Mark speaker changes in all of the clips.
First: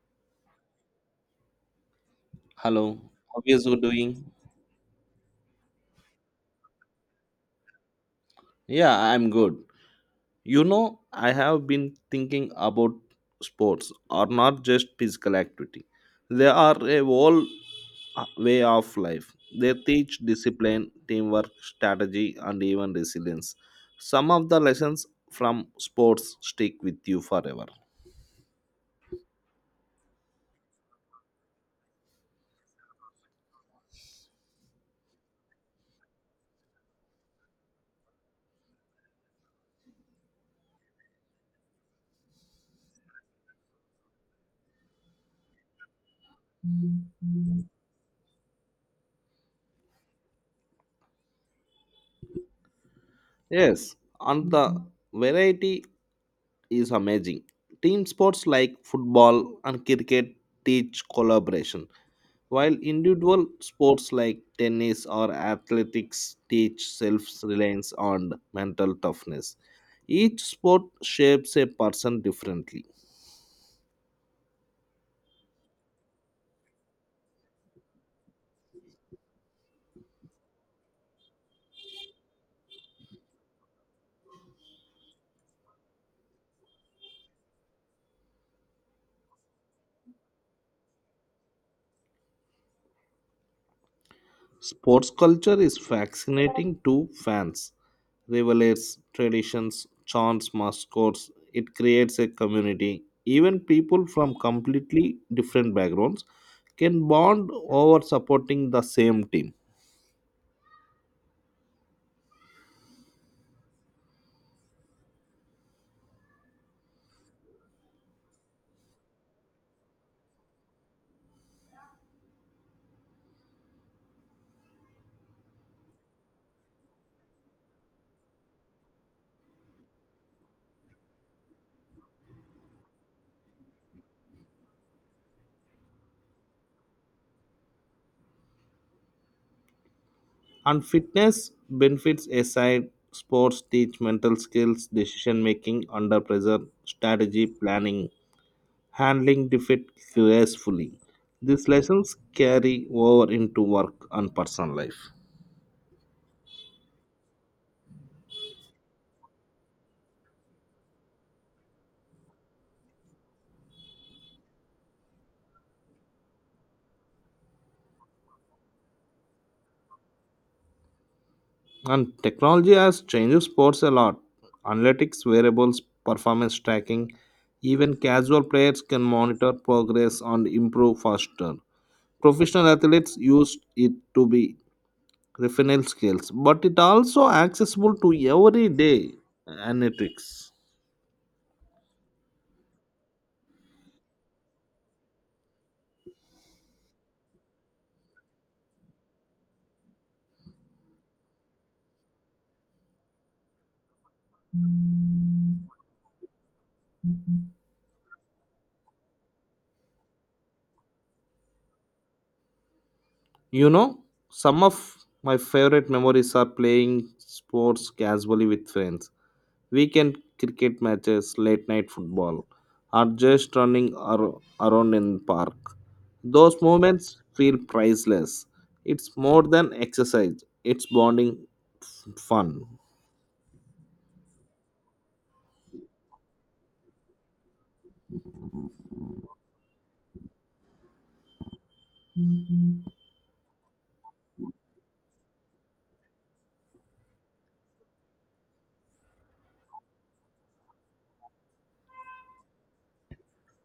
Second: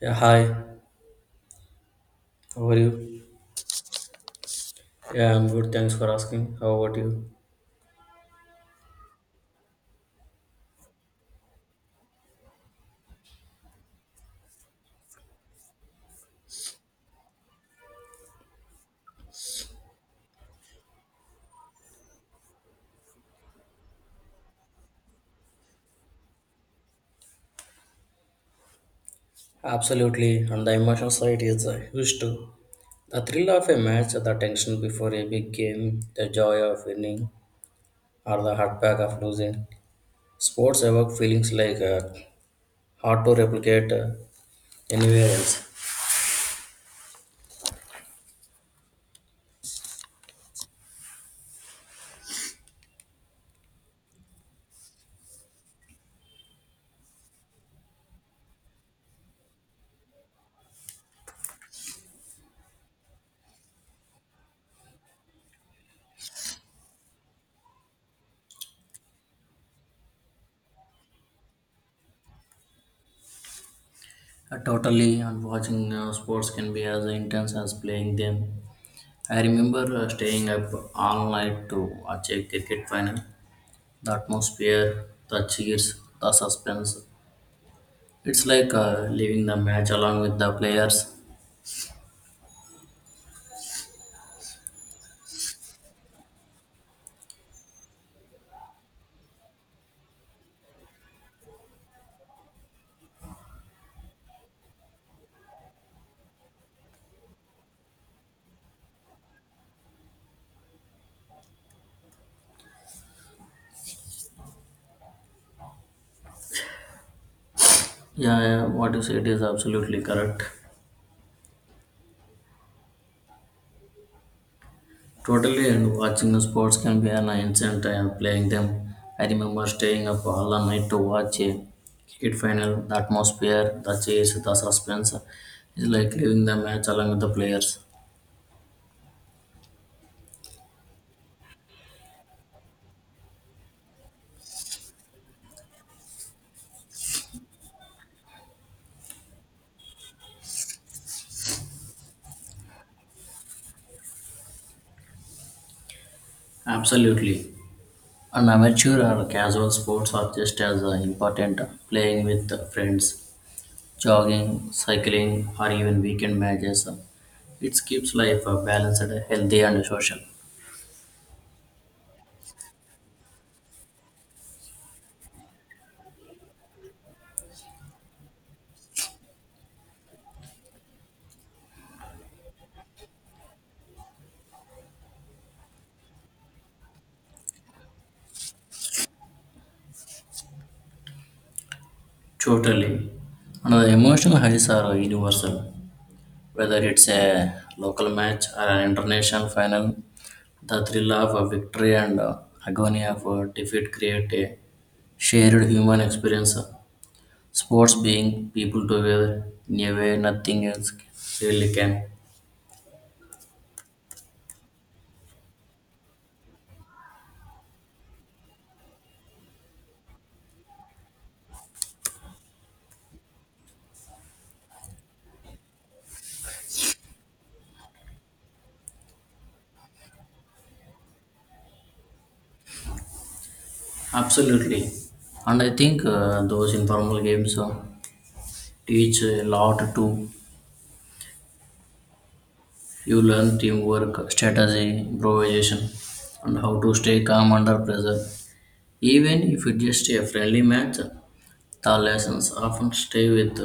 Speaker 1: Yeah, hi. How are
Speaker 2: Hello,
Speaker 1: you?
Speaker 2: how is you doing?
Speaker 1: Yeah, I'm good. Thanks for asking. How about you?
Speaker 2: Yeah, I'm good. You know, I have been thinking about sports are not just physical activity. They are a whole way of life. They teach discipline, teamwork, strategy, and even resilience. Some of the lessons from sports stick with you forever.
Speaker 1: Absolutely, and the emotional side is huge too. The thrill of a match, the tension before a big game, the joy of winning, or the heartbreak of losing. Sports evoke feelings like hard to replicate anywhere else.
Speaker 2: Yes, and the variety is amazing. Team sports like football and cricket teach collaboration while individual sports like tennis or athletics teach self reliance and mental toughness, each sport shapes a person differently.
Speaker 1: Totally, and watching sports can be as intense as playing them. I remember staying up all night to watch a cricket final, the atmosphere, the cheers, the suspense. It's like leaving the match along with the players.
Speaker 2: Sports culture is fascinating to fans. Rivals, traditions, chants, mascots, it creates a community. Even people from completely different backgrounds can bond over supporting the same team.
Speaker 1: Yeah, yeah, what you said is absolutely correct. Totally, and watching sports can be an instant playing them. I remember staying up all the night to watch a cricket final. The atmosphere, the chase, the suspense is like leaving the match along with the players.
Speaker 2: And fitness benefits aside, sports teach mental skills, decision making under pressure, strategy, planning, handling defeat gracefully. These lessons carry over into work and personal life.
Speaker 1: Absolutely. And amateur or casual sports are just as important playing with friends jogging, cycling, or even weekend matches. It keeps life balanced, healthy, and social.
Speaker 2: And technology has changed sports a lot. Analytics, wearables, performance tracking, even casual players can monitor progress and improve faster. Professional athletes use it to be refinal skills, but it also accessible to everyday analytics.
Speaker 1: Totally. And the emotional highs are universal. Whether it's a local match or an international final, the thrill of a victory and agony of defeat create a shared human experience. Sports being people together in a way nothing else really can.
Speaker 2: You know, some of my favorite memories are playing sports casually with friends, weekend cricket matches, late night football, or just around in park. Those moments feel priceless. It's more than exercise; it's bonding fun.
Speaker 1: Absolutely. And I think those informal games. Teach a lot too. You learn teamwork, strategy, improvisation, and how to stay calm under pressure. Even if it's just a friendly match, the lessons often stay with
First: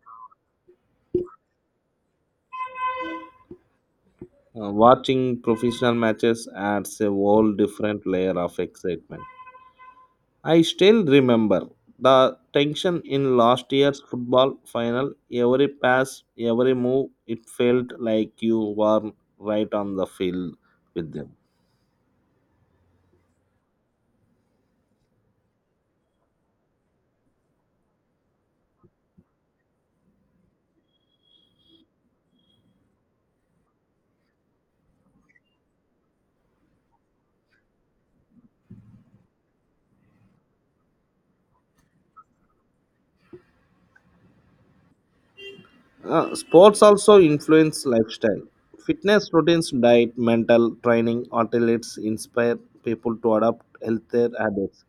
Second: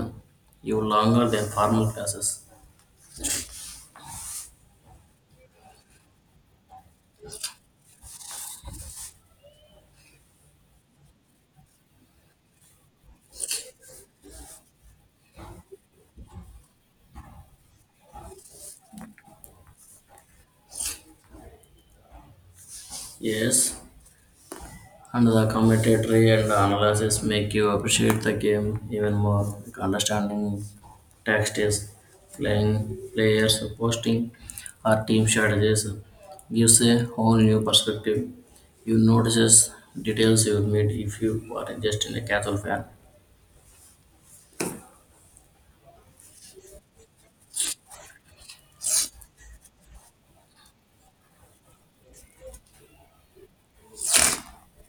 Speaker 1: you longer than formal classes.
Speaker 2: Watching professional matches adds a whole different layer of excitement. I still remember the tension in last year's football final. Every pass, every move, it felt like you were right on the field with them.
Speaker 1: Yes, and the commentary and analysis make you appreciate the game even more. Like understanding tactics, playing players, posting, or team strategies gives a whole new perspective. You notices details you would meet if you are just in a casual fan.
Speaker 2: Sports also influence lifestyle. Fitness routines, diet, mental training, athletes inspire people to adopt healthier habits.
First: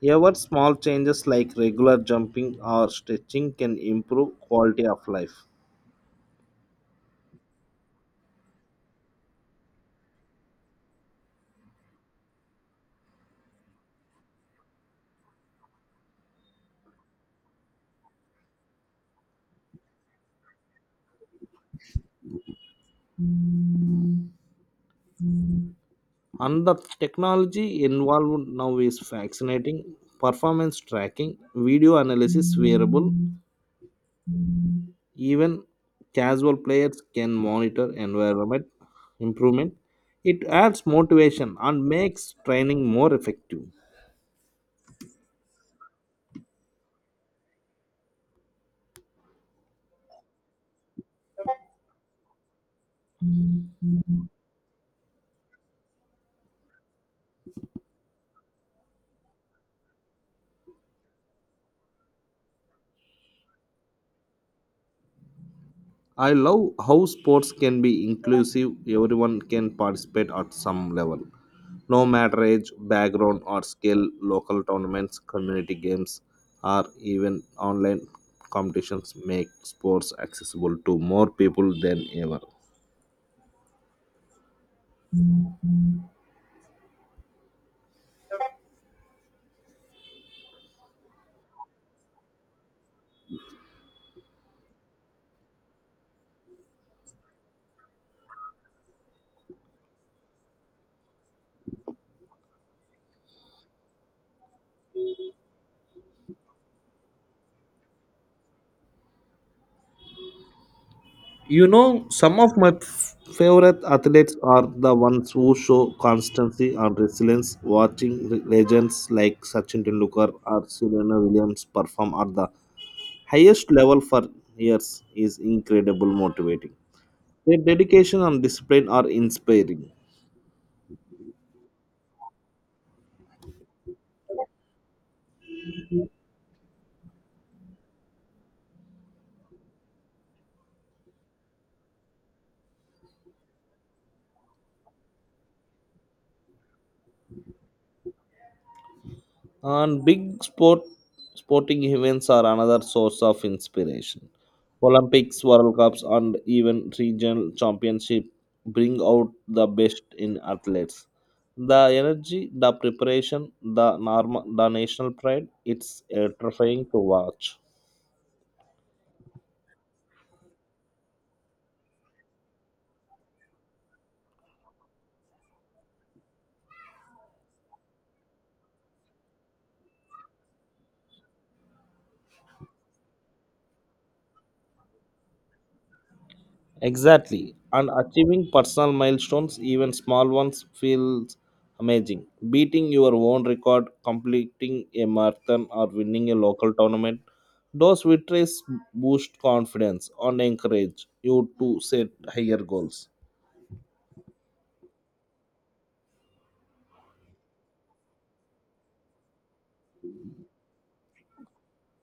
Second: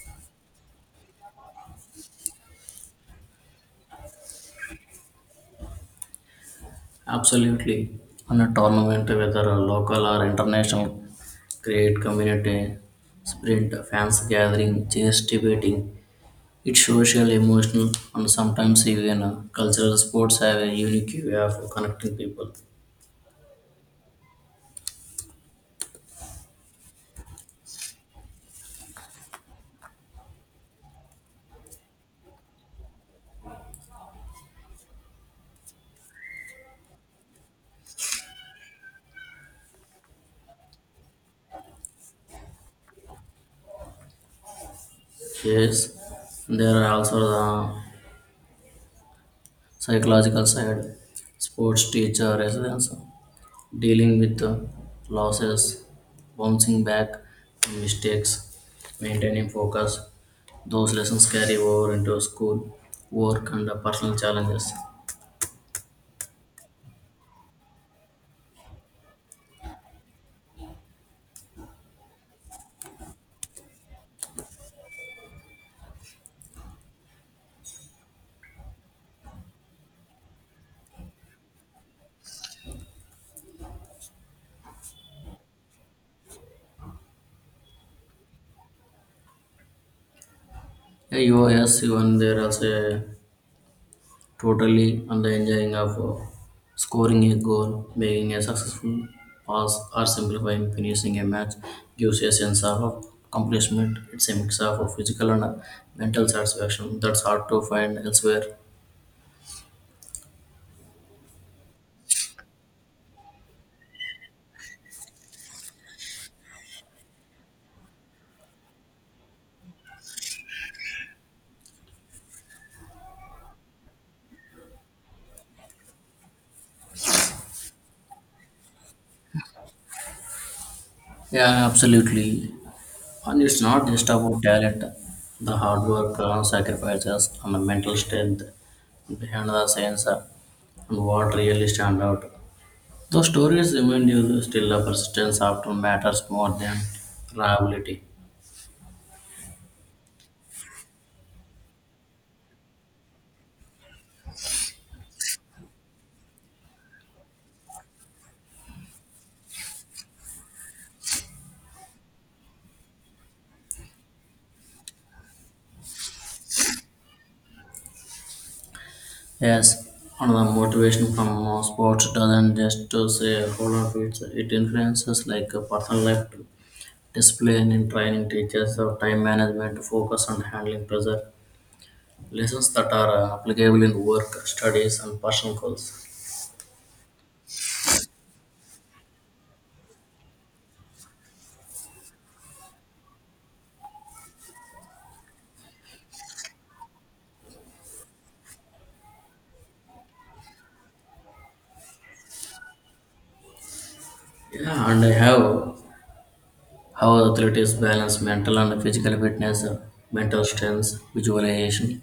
Speaker 2: Even small changes like regular jumping or stretching can improve quality of life.
Speaker 1: Absolutely. On a tournament, whether a local or international, create community, sprint, fans gathering, chess debating. It's social, emotional, and sometimes even cultural sports have a unique way of connecting people.
Speaker 2: And the technology involved now is fascinating. Performance tracking, video analysis, wearable, even casual players can monitor environment improvement. It adds motivation and makes training more effective.
Speaker 1: Yes, there are also the psychological side. Sports teacher residence dealing with the losses, bouncing back from mistakes, maintaining focus. Those lessons carry over into school, work, and the personal challenges.
Speaker 2: I love how sports can be inclusive, everyone can participate at some level. No matter age, background, or skill, local tournaments, community games, or even online competitions make sports accessible to more people than ever.
Speaker 1: Yeah, you yes, even there is a totally on the enjoying of scoring a goal, making a successful pass, or simplifying finishing a match gives you a sense of accomplishment. It's a mix of physical and mental satisfaction that's hard to find elsewhere.
Speaker 2: You know, some of my favorite athletes are the ones who show constancy and resilience. Watching legends like Sachin Tendulkar or Serena Williams perform at the highest level for years is incredible motivating. Their dedication and discipline are inspiring.
Speaker 1: Yeah, absolutely. And it's not just about talent, the hard work, sacrifices, and the mental strength behind the scenes and what really stand out. Those stories remind you that still the persistence often matters more than reliability.
Speaker 2: And big sport sporting events are another source of inspiration. Olympics, World Cups, and even regional championship bring out the best in athletes. The energy, the preparation, the normal, the national pride, it's terrifying to watch.
Speaker 1: Yes, and the motivation from sports doesn't just to say whole of it, it influences like a personal life, discipline in training, teachers, of time management, focus on handling pressure lessons that are applicable in work, studies, and personal goals.
Speaker 2: Exactly. And achieving personal milestones, even small ones, feels amazing. Beating your own record, completing a marathon, or winning a local tournament, those victories boost confidence and encourage you to set higher goals.
Speaker 1: Yeah, and I have how athletes balance mental and physical fitness, mental strength, visualization,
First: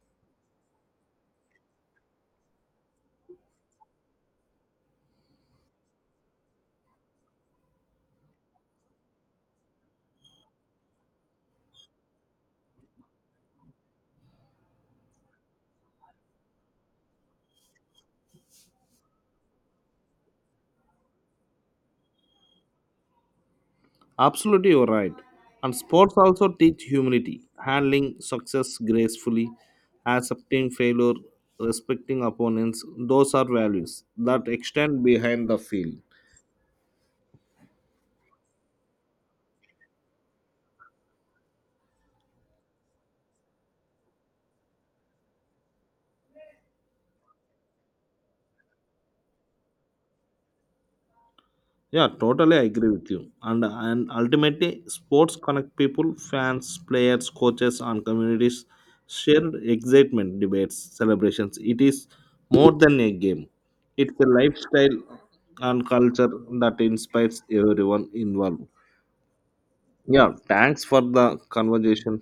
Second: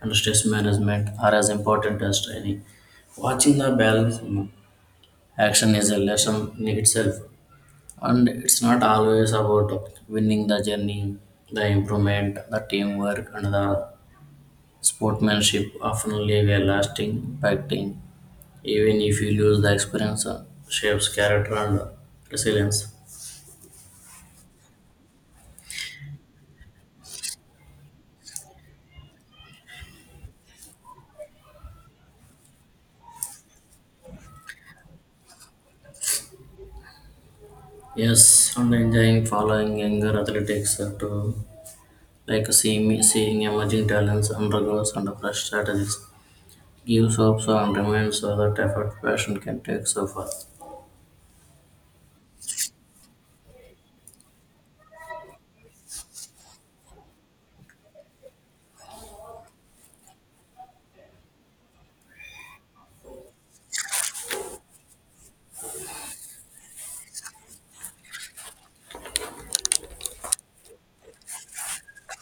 Speaker 1: and stress management are as important as training. Watching the balance in action is a lesson in itself, and it's not always about winning the journey, the improvement, the teamwork, and the sportsmanship often leave a lasting impact even if you lose the experience shapes character and resilience.
Speaker 2: Absolutely, you're right. And sports also teach humility, handling success gracefully, accepting failure, respecting opponents. Those are values that extend behind the field.
Speaker 1: Yes, and enjoying following younger athletics to like seeing emerging talents undergoes and fresh strategies gives hope so and reminds so that effort passion can take so far.
Speaker 2: Yeah, totally agree with you. And ultimately, sports connect people, fans, players, coaches, and communities. Shared excitement, debates, celebrations. It is more than a game. It's a lifestyle and culture that inspires everyone involved. Yeah, thanks for the conversation.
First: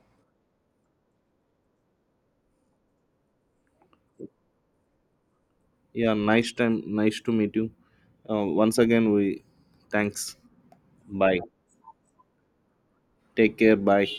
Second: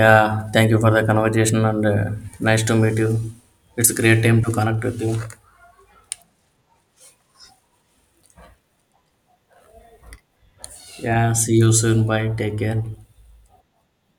Speaker 1: Yeah, thank you for the conversation and nice to meet you. It's a great time to connect with you.
Speaker 2: Yeah, nice time. Nice to meet you. Once again, we thanks.
Speaker 1: Yeah,
Speaker 2: Bye.
Speaker 1: see you soon. Bye, take care.
Speaker 2: Take care. Bye.